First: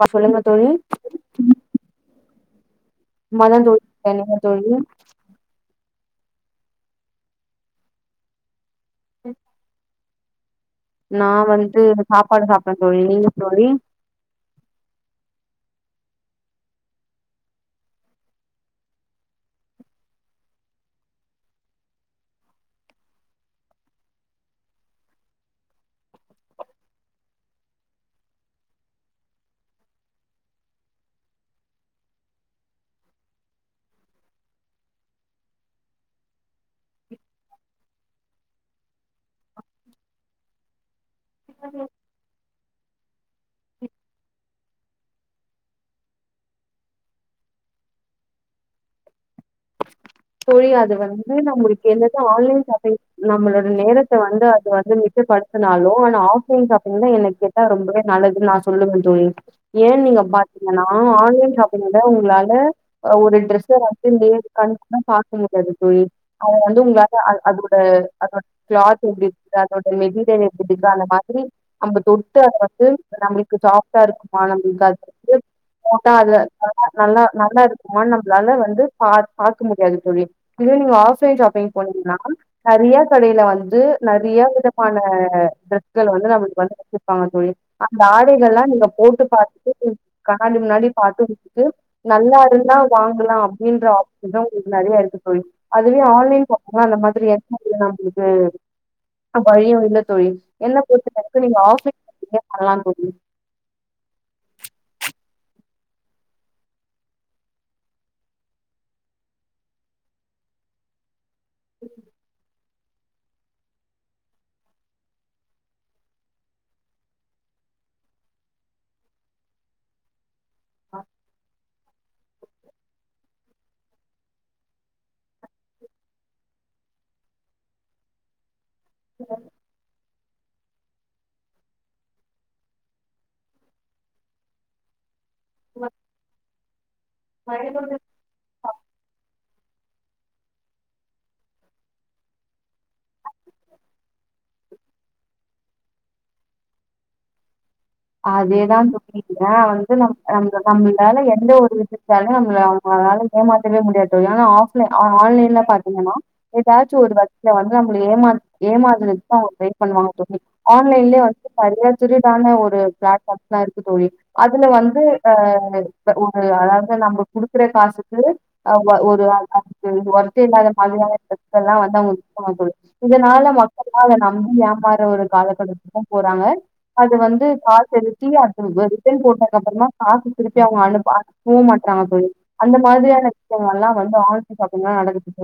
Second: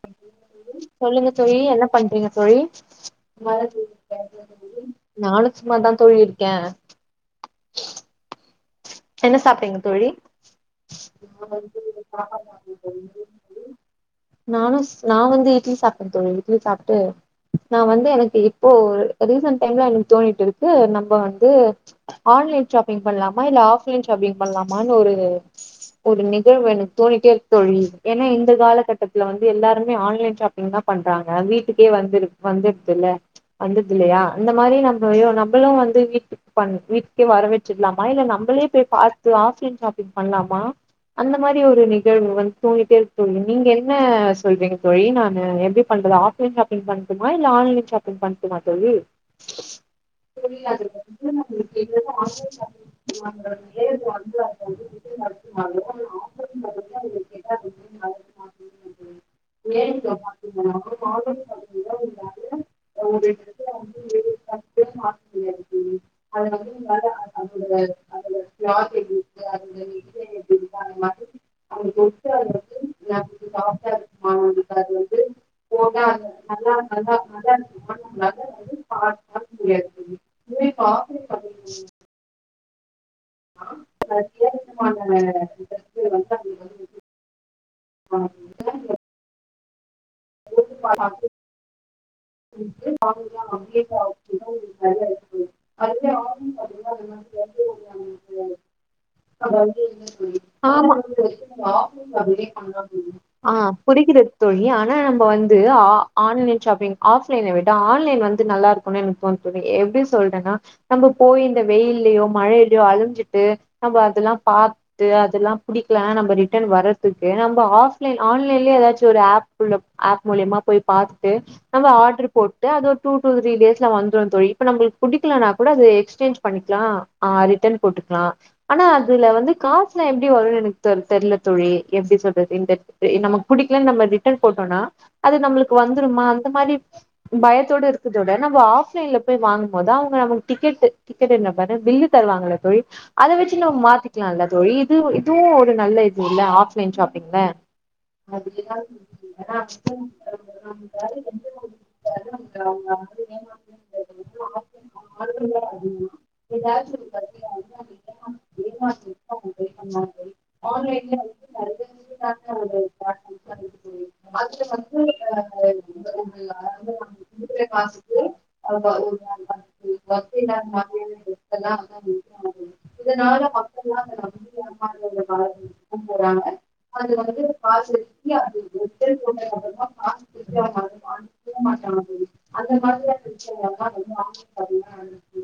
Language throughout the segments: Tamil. பா சொல்லுங்க தோழி சொல்லுங்க தோழி என்ன பண்றீங்க தோழி சும்மாதா தோழி நீங்க தோழி நானும் சும்மாதான் தோழி இருக்கேன் என்ன சாப்பிட்டீங்க தோழி நா ஷு... வந்து சாப்பாடு சாப்ட்டே தோழி நீங்க தோழி நானும் நா வந்து இட்லி சாப் டேன் தோழி இட்லி சாப்ட்டு நான் வந்து எனக்கு இப்போ ரீசன் டைம்ல எனக்கு தோனிட்டிருக்கு நம்ப வந்து ஆன்லைன் ஷாப்பிங் பண்ணலா மா இல்ல ஆப்லைன் ஷாப்பிங் பண்ணலாமான்னு ஒரு ஒரு நிகழ்வு எனக்கு தோணிட்டே இருக்கு தோழி ஏன்னா இந்த காலகட்டத்துல வந்து எல்லாருமே ஆன்லைன் ஷாப்பிங் தான் பண்றாங்க வீட்டுக்கே வந்து வந்துற்துல வந்துற்தில்லையா இந்த மாரி நம்போ நம்பளும் வந்து வீட்க்‌ பன் வீட்டுக்கே வர வச்சிடலாம் மா இல்ல நம்மளே பேய் பாத்து ஆப்லைன் ஷாப்பிங் பண்லாமா அந்த மாரி ஒரு நிகழ்வு வந் தோனிட்டே இருக்கு தோழி நீங்க என்ன சொல்றீங்க தோழி நான்னு எப்டி பண்றது ஆப்லைன் ஷாப்பிங் பண்ட்டுமா இல்ல ஆன்லைன் ஷாப்பிங் பண்ட்டுமா தோழி தோழி அது வந்து நம்மளுக்கு என்னதான் ஆன்லைன் ஷாப்பிங் நம்மளோட நேரத்தை வந்து அது வந்து மிச்சப்படுத்துனாலும் ஆனா ஆப்லைன் ஷாப்பிங் தான் என்ன கேட்டா ரொம்ப நல்லது நான் சொல்ல முடியும் தோழி ஏன் நீங்க பாத்தீங்ன்னா ஆன்லைன் ஷாப்பிங்ல உங்களால ஒரு ட்ரெஸ்ஸ வந்து னு பாக்க முடியாது தோழி அவ வந்து உங்ள [unintelligible] அது து அதோட கிளாத் எப்டிருக்கு அதோட மெட்டீரியல் எப்டிருக்கு அந்த மாதிரி நம்ம தொட்டு அது வந்து நம்ளுக்கு சாஃப்டா இருக்குமா நம்ளுக்கு அது வந்து போட்டா அது நல்லா நல்லா இருக்குமான் நம்ப்ளால வந்து பா பா க்க முடியாது தோழி இதுவே நீங்க ஆஃப்லைன் ஷாப்பிங் போனீங்னா நறையா துணிக்கடைல வந்து நெறைய விதமான ட்ரெஸ்கள வந்து நம்மளுக்கு வந்து வச்சுர்பாங்க தோழி அந்த ஆடைகள்லா நீங்க போட்டு பாத்துட்டு கண்ணாடி முன்னாடி பாத்து முச்சுட்டு நல்லா இருந்தா வாங்கலா அப்டின்ற ஆப் அதா உங்ளுக்கு நெறைய இருக்கு தோழி அதுவே ஆன்லைன் போனீங்னா அந்த மாதிரி எந்த இது நம்ளுக்கு வழியு இல்ல தோழி என்ன பொறுத்த வரைக்கு நீங்க ஆமா ஆஃப்லைன் ஷாப்பிங்கே பண்லா தோழி ஆ கு ஆ ஆன்லைன் ஷாப்பிங் ஆஃப்லைன விட ஆன்லைன் வந்து நல்லா இருக்குன்னு எனக்கு தோனுது தோழி எப்டி சொல்றேன்னா நம்ம போய் இந்த வெயில்லியோ மழை லயோ அலஞ்சிட்டு நம்ப அதல்லா பாத்துட்டு அதல்லா புடிக்லனா நம்ப ரிட்டன் வரத்துக்கு நம்ப ஆஃப்லைன் ஆன்லைன்ல எதாச்சு ஒரு ஆப் குள்ள ஆப் மூலியமா போய் பாத்துட்டு நம்ப ஆட்ரு போட்டு அது ஒரு டூ டூ த்ரீ டேஸ்ல வந்துரு தோழி இப்ப நம்பளுக் புடிக்கலனா கூட அது எக்ஸ்சேஞ்ச் பண்ணிக்லா ஆ ரிட்டன் போட்டுக்லா ஆனா அதுல வந்து காசு னா எப்டி வருன் எனக்கு த தெர்ல தோழி எப்புடி சொல்றது இந்த நமக் புடிக்லன் நம்ம ரிட்டன் போட்டோன்னா அது நம்ளுக்கு வந்துருமா இந்த மாரி பயத்தோடு இருக்கத விட நம்ப ஆஃப்லைன் ல போய் வாங் கும்மோது அவுங்க நமக்கு டிக்கெட்டு டிக்கெட்டுன்றே பாரு பில்லு தருவாங்கள தோழி அத வச்சு நம்ம மாத்திக்லால்ல தோழி இது இதுவு ஒரு நல்ல இதுல்ல ஆஃப்லைன் ஷாப்பிங்ல அதேதா [unintelligible] வந்து நம் நம்ம நம்மளால என் எந்த ஒரு விஷயத்தாலயு நம்ள அவுங்களால ஏமாத்தவே முடியாது ஆனா ஆஃப்ல ஆ ஆன்லைன்ல பாத்தீங்கன்னா எதாச்சு ஒரு வழில வந்து நம்ள ஏமா ஏமாறதுக்கு தா அவுங்க ட்ரை பண்ணுவாங்க தோழி ஆன்லைன்லே வந்து பழைய திருடான ஒரு ஃபேக் ஆப்ஸ்லா இருக்கு தோழி அதுல வந்து ஆ இப்ப ஒ அது அதாவ்து நம்ம குடுக்குற காசுக்கு ஒரு அதுக்கு ஒர்த் இல்லாத மாதிரியான ட்ரெஸ்ஸல்லா வந்து அவுங்க விப்பாங்க தோழி இதுனால மக்கள்லா அத நம்பி ஏமாற ஒரு காலகட்டத்துக்கு போறாங்க அது வந்து பா செலுத்தி அது வ ரிட்டன் போட்டக்கப்பறந்தா காசு திருப்பி அவுங்க அனுப்ப அனுப்பவும் மாட்றாங்க தோழி. அந்த மாதிரியான விஷயங்கள்லாம் வந்து ஆன்லைன் ஷாப்பிங்ல நடக்குது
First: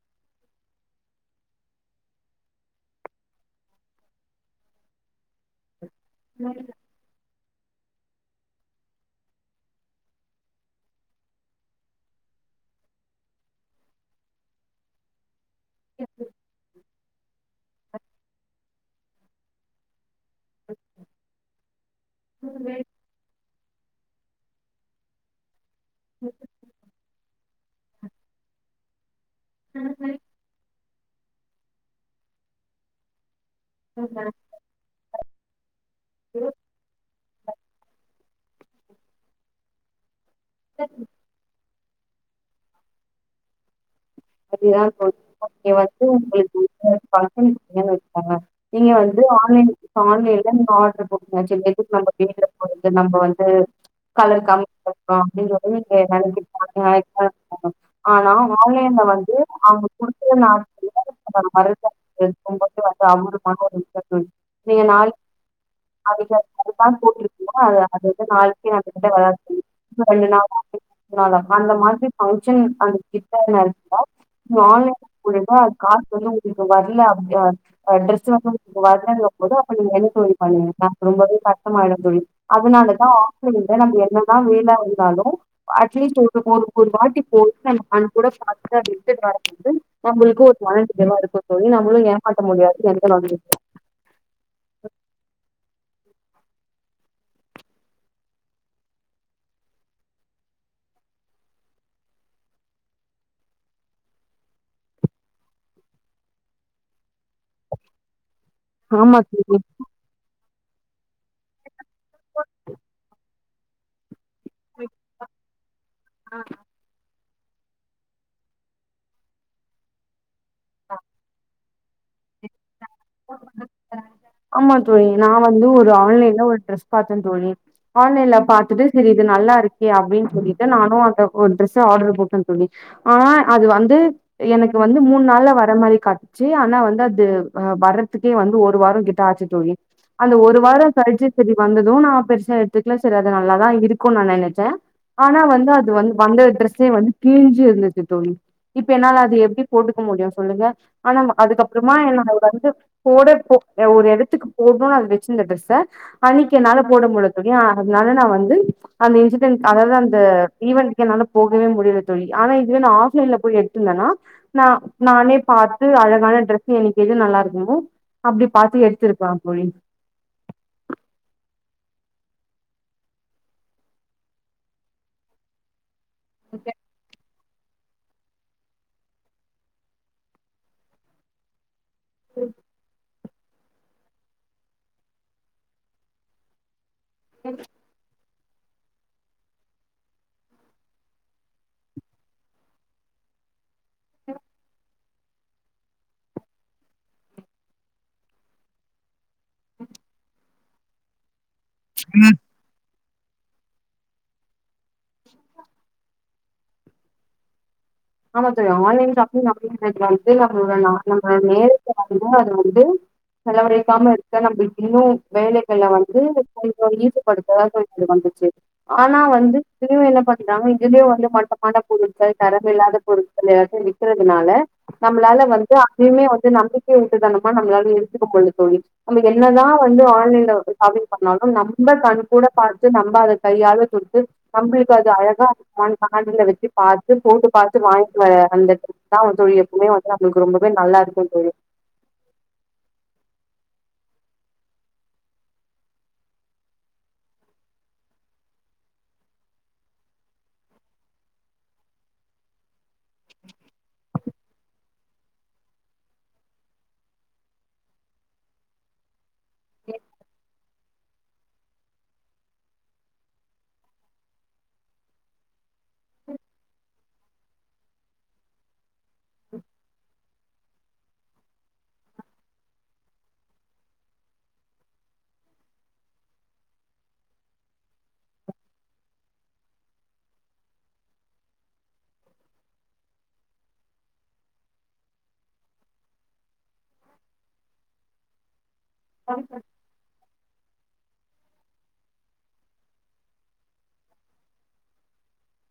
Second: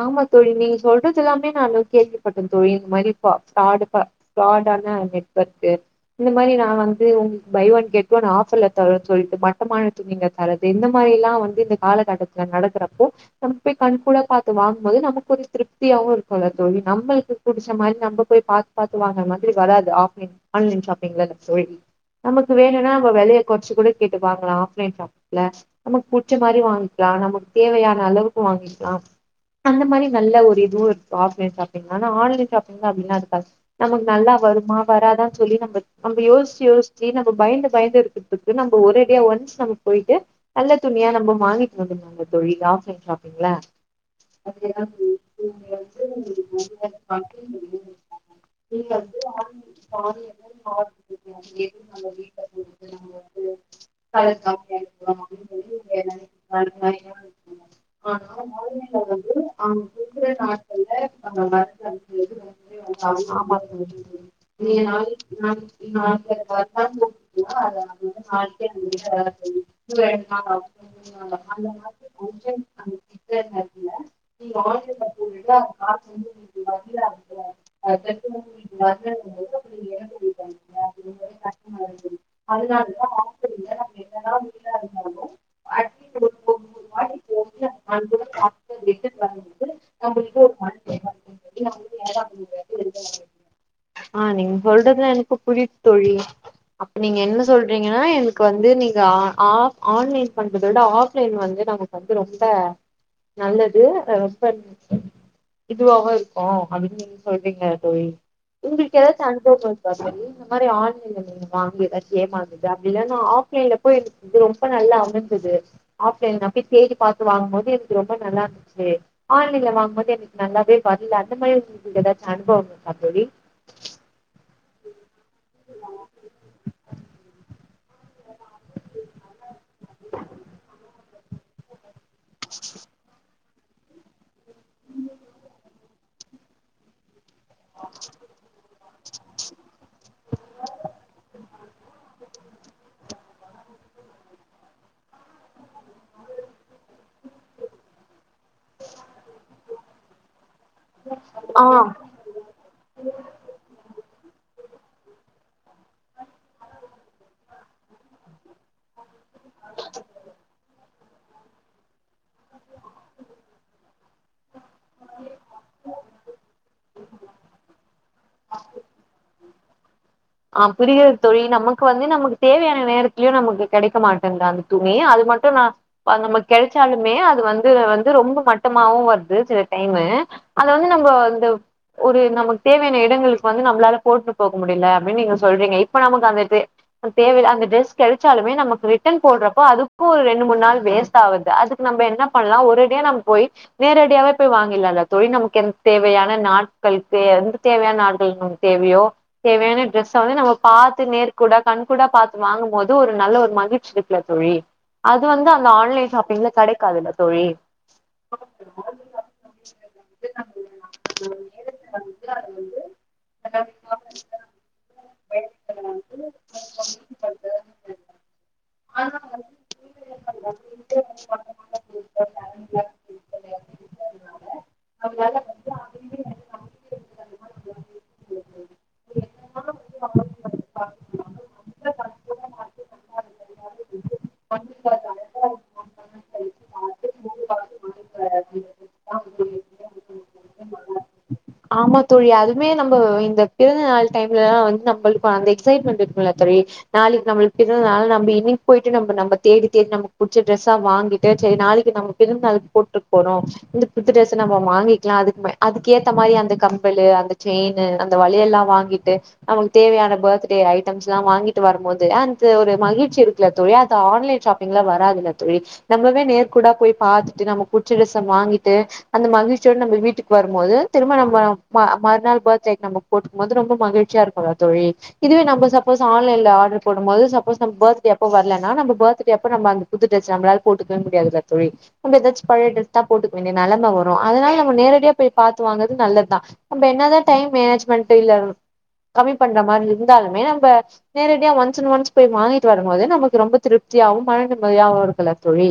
ஆமா தோழி நீங்க சொல்றதுல்லா ப்மே நானு கேள்விப்பட்டே தோழி இந்த மாரி ப ஃப்ராடுப ஃப்ராடான நெ வொர்க்கு இந்த மாரி நா வந்து உங் பை ஒன் கெட் ஒன் ஆஃப்ர்ல தரன் சொல்ட்டு ப்பரமான துணிங்க தரது இந்த மாரி எல்லா வந்து இந்த காலகட்டத்துல நடக்கறப்போ நம்ம போய் கண்கூட பாத்து வாங்குபோது நமக்கு கொஞ்ச திருப்தியாவு இருக்கு இல்ல தோழி நம்மளுக்கு புடிச்ச மாரி நம்ம போய் பாத் பாத்து வாங்குற‌ மாரி வராது ஆன்லைன் ஷாப்பிங்லல்ல தோழி நமக்கு வேணும்னா நம்ம வெலைய கொறச்சு கூட கேட்டு வாங்கலா ஆஃப்லைன் ஷாப்ல நமக்கு புச்ச மாரி வாங்கிக்கலா நம்ப தேவையான அளவுக்கு வாங்கிக்கலாம் அந்த மாரி நல்ல ஒரு இதுவு இருக் ஆஃப்லைன் ஷாப்பிங் ஆன ஆன்லைன் ஷாப்பிங்தா வின்னா இருக்காது நமக்கு நல்லா வருமா வராதான்னு சொல்லி நம்ம நம்ம யோசிச்சி யோசிச்சி நம்ம பயந்து பயந்து இருக்கு த்து நம்ம ஒரே டியே ஒன்ஸ் நம்ம போயிட்டு நல்ல தோழி. துணியா நம்ம வாங்கி இன்னா பண்ணாங்க தோழி ஆஃப்லைன் ஷாப்பிங்ல அதிதா தோழி நீங்க வந்து உங்களுக்கு [unintelligible] பண்ணீங்க வச்சிக்கோங்க நீங்க வந்து ஆன்லைல ஆன்லைன்ல நீங்க ஆடரு போட்டிங்க [unintelligible] எதுக்கு நம்ம வீட்ல போறது நம்ம வந்து கலர் கம்மிய இருக்கு அப்பிடின்றது நீங்க நெனைக்கா ஆனா ஆன்லைன்ல வந் து அவுங்க குடுக்கலான கூட [unintelligible] சே நம்மகிட்ட விளா சொல்லி ரெண்டு நாாளா நாளா அந்த மாரி பங்க்ஷன் அந்த கிட்ட நெருங்கனோ நீ ஆன்லைன் கூடத அது காசு வந்து உங்களுக்கு வரல அப் அ டிரஸ் வந்து உங்களுக்கு வரலங்க போது அப்ப நீங்க என்ன தோழி பண்ணுவிங்க ரொம்பவே கஷ்டமாயிடு தோழி அதனாலதா ம்த நம்ம என்னதா வேல இருந்தாலு அட்லீஸ்ட் ஒரு ஒரு வாட்டி போயிட்டு நம்ம கண்‌ கூட பத்து நடக்குது நம்மளுக்கு ஒரு மனநிறைவா இருக்கு தோழி நம்ளு ஏமாத்த முடியாது எந்த ஆ நீங்க சொல்றதுல எனக்கு புரியுது தோழி அப்ப நீங்க என்ன சொல்றீங்கன்னா எனு க்கு வந்து நீங்க ஆ ஆப் ஆன்லைன் பண்றத விட ஆஃப்லைன் வந்து நமக்கு வந்து ரொம்ப நல்லது ரொம்ப இதுவாவு இருக்கு அப்பிடி சொல்றீங்க தோழி உங்களுக்கு ஆமா ஏதாச்சு தோழி. அனுபவோ இருக்கா தோழி இந்த மாரி ஆன் இல்ல நீங்க வாங்கி ஏதாச்சு ஏமாந்தது அப்பிடில்லன் ஆப்லைன்ல போய் இந்த வருஷம் நல்லா அமஞ்சது ஆப்லைன்ல போய் தேடி பாத் வாங்கும் போது எனக்கு ரொம்ப நல்லா இருந்துச்சு ஆன்லைன்ல வாங்கபோது எனக் நல்லாவே வர்ல அந்த மாரி ஏதாச்சி அனுபவங்கள் கா தோழி ஆமா தோழி நா வந்து ஒரு ஆன்லைன்ல ஒரு ட்ரெஸ் பாத்தேன் தோழி ஆன்லைன்ல பாத்துட்டு சரி இது நல்லா இருக்கே அப்டின்னு சொல்லிட்டு நானும் அந்த ஒரு ட்ரெஸ் ஆர்டர் போட்டேன் தோழி ஆ அது வந்து எனக்கு வந்து மூணு நாள்ல வர மாரி காட்டு ச்சு ஆனா வந்து அது வறதுக்கே வந்து ஒரு வாரம் கிட் ஆச்சு தோழி அந்த ஒரு வாரம் கழிச்சு சரி வந்ததும் நா பெருசா எடுத்துக்கல சரி நல்லாதான் இருக்கும்னு நெனச்சேன் ஆனா வந்து அது வந்து கிழிஞ்சி இருந்துச்சு தோழி இப்ப என்னால அது எப்டி போட்டுக்க முடியும் சொல்லுங்க ஆனா ஆஹ் அதுக்கப்பறமா என்னா நா வந்து போட போ எடுத்துக்க போடணும்னு அது வச்சிருந்த ட்ரெஸ்ச அன்னக்கி என்னால போட முடில தோழி அதனால நா வந்து அந்த இன்சிடென்ட் அதாவது அந்த ஈவெண்ட் என்னால போகவே முடில தோழி ஆனா இதுவே ஆஃப்லைன்ல போய் எடுத்திருந்தேனா நானே பாத்து அழகான டிரெஸ்சு எது நல்லா இருக்குமோ அப்டி பாத்து எடுத்திருக்கலாம் தோழி ஆ புரிகிறது தோழி நமக்கு வந்து நமக்கு தேவையான நேரத்திலயும் நமக்கு கெடைக்க மாட்டேங்குது தோழி அந்த துணி அது மட்டும் நா அது நமக்கு கெடச்சாலுமே அது வந் இது வந்து ரொம்ப மட்டமாவும் வருது சில டைமு அத வந்து நம்ம இந்த ஒரு நமக்கு தேவையான இடங்கள் வந்து நம்மளால போட்டுட்டு போக முடில அப்டின்னு நீங்க சொல்றீங்க இப்ப நமக்கு அந்த தே தேவை அந்த டிரெஸ் கெடை ச்சாலுமே நமக்கு ரிட்டர்ன் போடுறப்போ அதுக்கும் ஒரு ரெண்டு மூணு நாள் வேஸ்ட் ஆவுது அதுக்கு நம்ம என்ன பண்ணலாம் ஒரு டே நம்ம போய் நேரடியாவே போய் வாங்கிறலாம்ல தோழி நமக்கு எந்த தேவையான நாட்களுக்கு எந்த தேவையான நாட்களுக்கு தேவையோ தேவையான டிரஸ் அவனே நம்ம பாத்து நே கூடா கண்கூடா பாத்து வாங்கமோது து ஒரு நல்ல ஒரு மகிழ்ச்சி இருக்குல தோழி அது வந்து அந்த ஆன்லைன் ஷாப்பிங்ல கடைக்காதுல்ல தோழி ஆமா தோழி ஆன்லைன் ஷாப்பிங் [unintelligible] வந்து நம்மளோட ந நம்ப நேரத்த வந்து அது வந்து செலவழிக்காம இருக்க நம்ப இன்னும் வேலைகள்ள வந்து கொஞ்ச ஈடுப்படுத்தா கொஞ்சம் வந்துச்சி ஆனா வந்து டீவில பாத்தினா இங்க இருந்தே வந்து மட்டமான பொருட்கள் தரமில்லாத பொருட்கள் எல்லாத்தையும் விக்கறதுனால நம்மளால வந்து அப்பயுமே வந்து நம்பிக்கை விட்டுதனமா நம்மளாலியு எடுத்துக்க முடில தோழி நம்ப என்னதா வந்து ஆன்லைன்ல ஷாப்பிங் பண்ணாலும் நம்ப கண் கூட பாத்து நம்ப. அத கையாள தொடுத்து நம்பளுக்கு அது அழகா வாங்கி காதுல வச்சி பாத்து போட்டு பாத் து வாங்கிட்டு வர அந்த டிரஸ் தா தோழி எப்பவுமே வந்து நம்பளுக்கு ரொம்பவே நல்லா இருக்கும் தோழி ஆமா டைம்லதா வந்து நம்பளுக்கும் அந்த எக்ஸைட்மெண்ட் இருக்கும் இல்ல தோழி நாளைக்கு நம்பளுக்கு பிறந்தநாள் நம்ப இன்னைக்கு போயிட்டு நம்ப நம்ப தேடி தேடி நமக்கு புடிச்ச டிரஸ்ஸா வாங்கிட்டு செரி நாளைக்கு நம்ம பிறந்தநாளுக்கு போட்டு போனோம் இந்த புது டிரஸ் நம்ம வாங்கிகிலா அதுக் ம அதுக்கேத்த மாரி அந்த கம்பலு அந்த செயின்னு அந்த வளையல்லா வாங்கி ட்டு நமக்கு தேவையான பர்த்டே ஜட்டம்ஸ்லா வாங்கிட்டு வரமோது அந்த ஒரு மகிழ்ச்சி இருக்குல்ல தோழி அது ஆன்லைன் ஷாப்பிங்ல வராதுல்ல தோழி நம்பவே நேர் கூடா போய் பாத்துட்டு நமக்கு புடிச்ச டிரஸ்ஸ வாங்கிட்டு அந்த மகிழ்ச்சியோடு நம்ப வீட்டுக்கு வருமோது திரும்ப நம்ம ம மறுநாள் பர்த்டேக்கு நம்ம போட்டுக்கும் போது ரொம்ப மகிழ்ச்சியா இருக்கும் இல்ல தோழி இதுவே நம்ப சப்போஸ் ஆன்லைன்ல ஆடர் போடுமோது சப்போஸ் நம்ம பர்த்டே அப்போ வரலன்னா நம்ப பர்த்டே அப்ப நம்ம அந்த புது டிரஸ் நம்மளால போட்டுக்கவே முடியாது இல்ல தோழி நம்ப எதாச்சி பழைய டிரஸ் தா போட்டுக்க வேண்டிய நெலம வரும் அதனால நம்ம நேரடியா போயி பாத்து வாங்கறது நல்லதான் நம்ப என்னாதா டைம் மேனேஜ்மென்ட்டு இல்ல கம்மி தோழி பண்ற மாரி இருந்தாலுமே நம்ப நேரடியா ஒன்ஸ் அண்ட் ஒன்ஸ் போய் வாங்கிட்டு வரமோது நமக்கு ரொம்ப திருப்தியாவும் மன நிம்மதியாவும் இருக்குல்ல தோழி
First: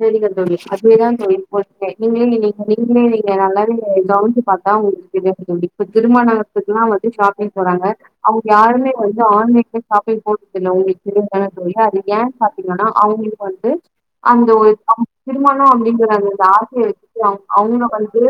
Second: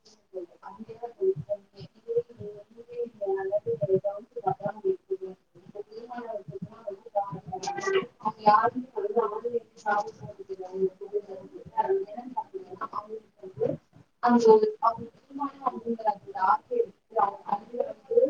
செரிங்க தோழி அதுவேதா தோழி இப்போ நீங்க எதுவுமே நீங்க எதுவுமே நீங்க நல்லாவே கவஞ்சி பாத்தா உங்களுக்கு தெரியும் தோழி இப்ப திருமணத்து இதா அவுங்களுக்கு ஷாப்பிங் போறாங்க அவுங்க யாருமே வந்து ஆன்லைன்ல ஷாப்பிங் போறதில்ல உங்களுக்கு தெரியாதா தோழி அது ஏன் பாத்தீங்கன்னா அவுங்களுக்கு வந்து அந் இந்த ஒரு திருமணம் அப்டிங்கிற அந்த ஆசயை வச்சிட்டு அவு அவுங்க வந்துட்டு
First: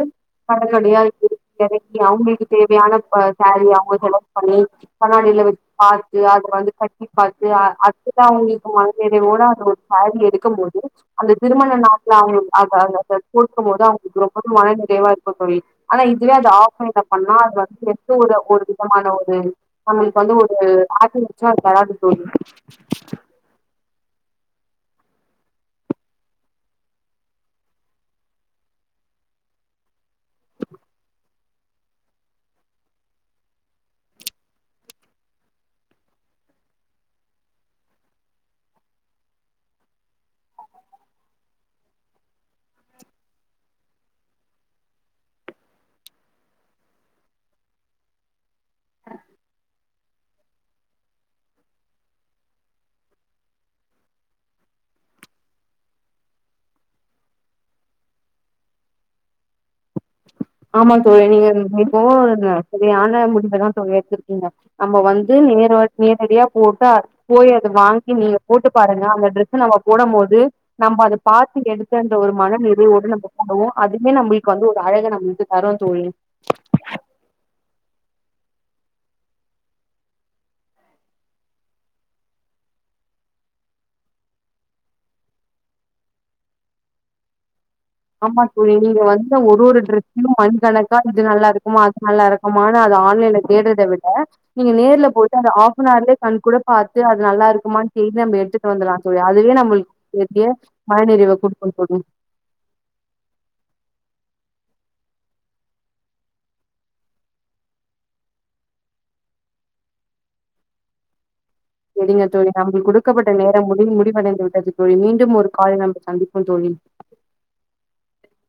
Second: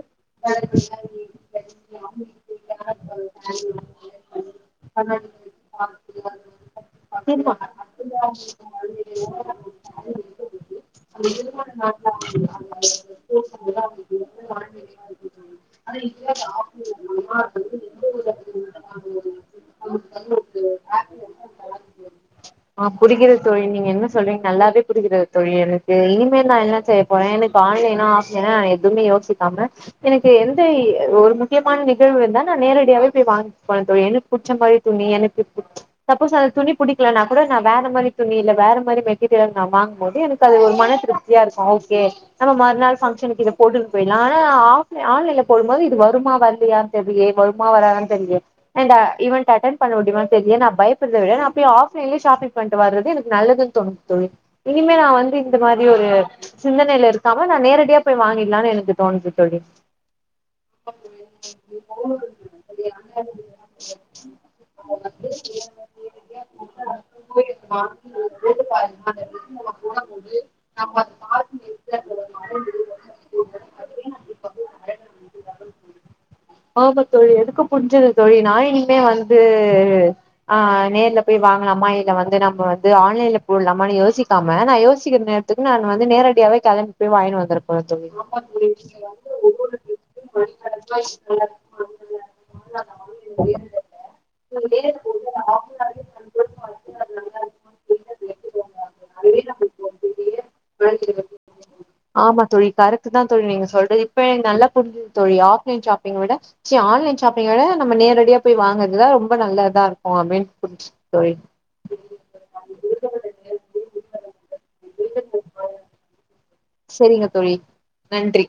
கடக்கடயா ஏறி எறங்கி அவுங்களுக்கு தேவையான இப்ப சேரி அவுங்க செலக்ட் பண்ணி பண்ணாலில பாத்து அத வந்து கட்டி பாத்து அதுதா அவுங்களுக்கு மன நிறைவோட அந்த ஒரு சேரீ எடுக்க முடியாது அந்த திருமண நாட்ள அவுங்க அத அந்த அத போட்டுக்கமோது அவுங்களுக்கு ரொம்பமு மன நிறைவா இருக்கும் தோழி ஆனா இதுவே அது ஆஃப் நீ கட் பண்ணா சூர ஒரு விதமான ஒரு நம்பளுக்கு வந்து ஒரு ஆச்சி வச்சா தளாண்டு போயிரு சொல்றிங்க நல்லாவே புடிக்கிது தோழி எனக்கு இனிமேல் நான் என்ன செய்ய போற எனக்கு ஆன்லைனு ஆசையா தா எதுவுமே யோசிக்காம எனக்கு எந்த ஒரு முக்கியமான நிகழ்வு தா நான் நேரடியாவே போய் வாங் [unintelligible] எனக்கு புச்ச மாரி துணி எனக்கு சப்போஸ் அந்த துணி புடிக்கலனா கூட நான் வேற மாரி துணி இல்ல வேற மாரி மெட்டீரியல் நா வாங்கமோது எனக்கு அது ஒரு மன திருப்தியா இருக்கும் ஓகே நம்ம மறுநாள் பங்க்ஷனுக்கு இத போட்டுன்னு போயிடலாம் ஆனா ஆஃப் ஆன்லைன்ல போடமோது இது வருமா வரலயான்னு தெரிலயே வருமா வராதான்னு தெரிலியே அண்ட இவன்ட் அட்டென் பண்ணுவ இவன்ட்ட ஏனா பயப்படறது அப்பயு ஆஃப்லைன்லே ஷாப்பிங் பண்ணிட்டு வறது எனக்கு நல்லதுன்னு தோணுது தோழி இனிமே நான் வந்து இந்த மாரி ஒரு சிந்தனையில இருக்காம நா நேரடியா போய் வாங்கிடலான்னு எனக்கு தோணுது தோழி ஆமா தோழி நீங்க இப்போ இந்த சரியான முடிவதா தோழி எடுத்துருக்கீங்க நம்ம வந்து நேர நேரடியா போட்டு போயி அத வாங்கி நீங்க போட்டு பாருங்க அந்த ட்ரெஸ் நம்ம போடமோது நம்ப அத பாத்து எடுத்தன்ற ஒரு மன நிறைவோடு நம்ம போடுவோம் அதுமே நம்பளுக்கு வந்து ஒரு அழக நம்ம ந் தரோ தோழி எதுக்கு புஞ்சது தோழி நா இனிமே வந்து ஆ நேர்ல போய் வாங்கலாமா இல்ல வந்து நம்ம வந்து ஆன்லைன்ல போடலாமனு யோசிக்காம நா யோசிக்கிற நேரத்துக்கு நா வந்து நேரடியாவே கெளம்பி போய் வாங்கினு வந்திரு ஆமா தோழி நீங்க வந்து ஒரு ஒரு டிரரெஸ்யு மணி கணக்கா இது நல்லா இருக்குமா அது நல்லா இருக்குமானு அத ஆன்லைன்ல தேடறத விட நீங்க நேர்ல போயிட்டு அந்த ஹாப் நஹர்லியே கண் கூட பாத்து அது நல்லா இருக்குமான்னு தேய் நம்ம எடுத்துட்டு வந்துடலா தோழி அதுவே நம்மளுக்கு தேதே மன நிறைவ குடுக்கு தோழி ஆமா தோழி கரெக்ட் தா தோழி நீங்க சொல்றது இப்ப நல்லா புரிஞ்சது தோழி ஆஃப்லைன் ஷாப்பிங் விட ச்சி ஆன்லைன் ஷாப்பிங்விட நம்ம நேரடியா போய் வாங்கரதுதா ரொம்ப நல்லதா இருக்கு அப்பிடின் புரிஞ் தோழி செரிங்க தோழி நம்மளுக்கு குடுக்கப்பட்ட நேரம் முடி முடிவடைந்து விட்டது தோழி மீண்டும் ஒரு கால் நம்ம சந்திப்போம் தோழி செரிங்க தோழி நன்றி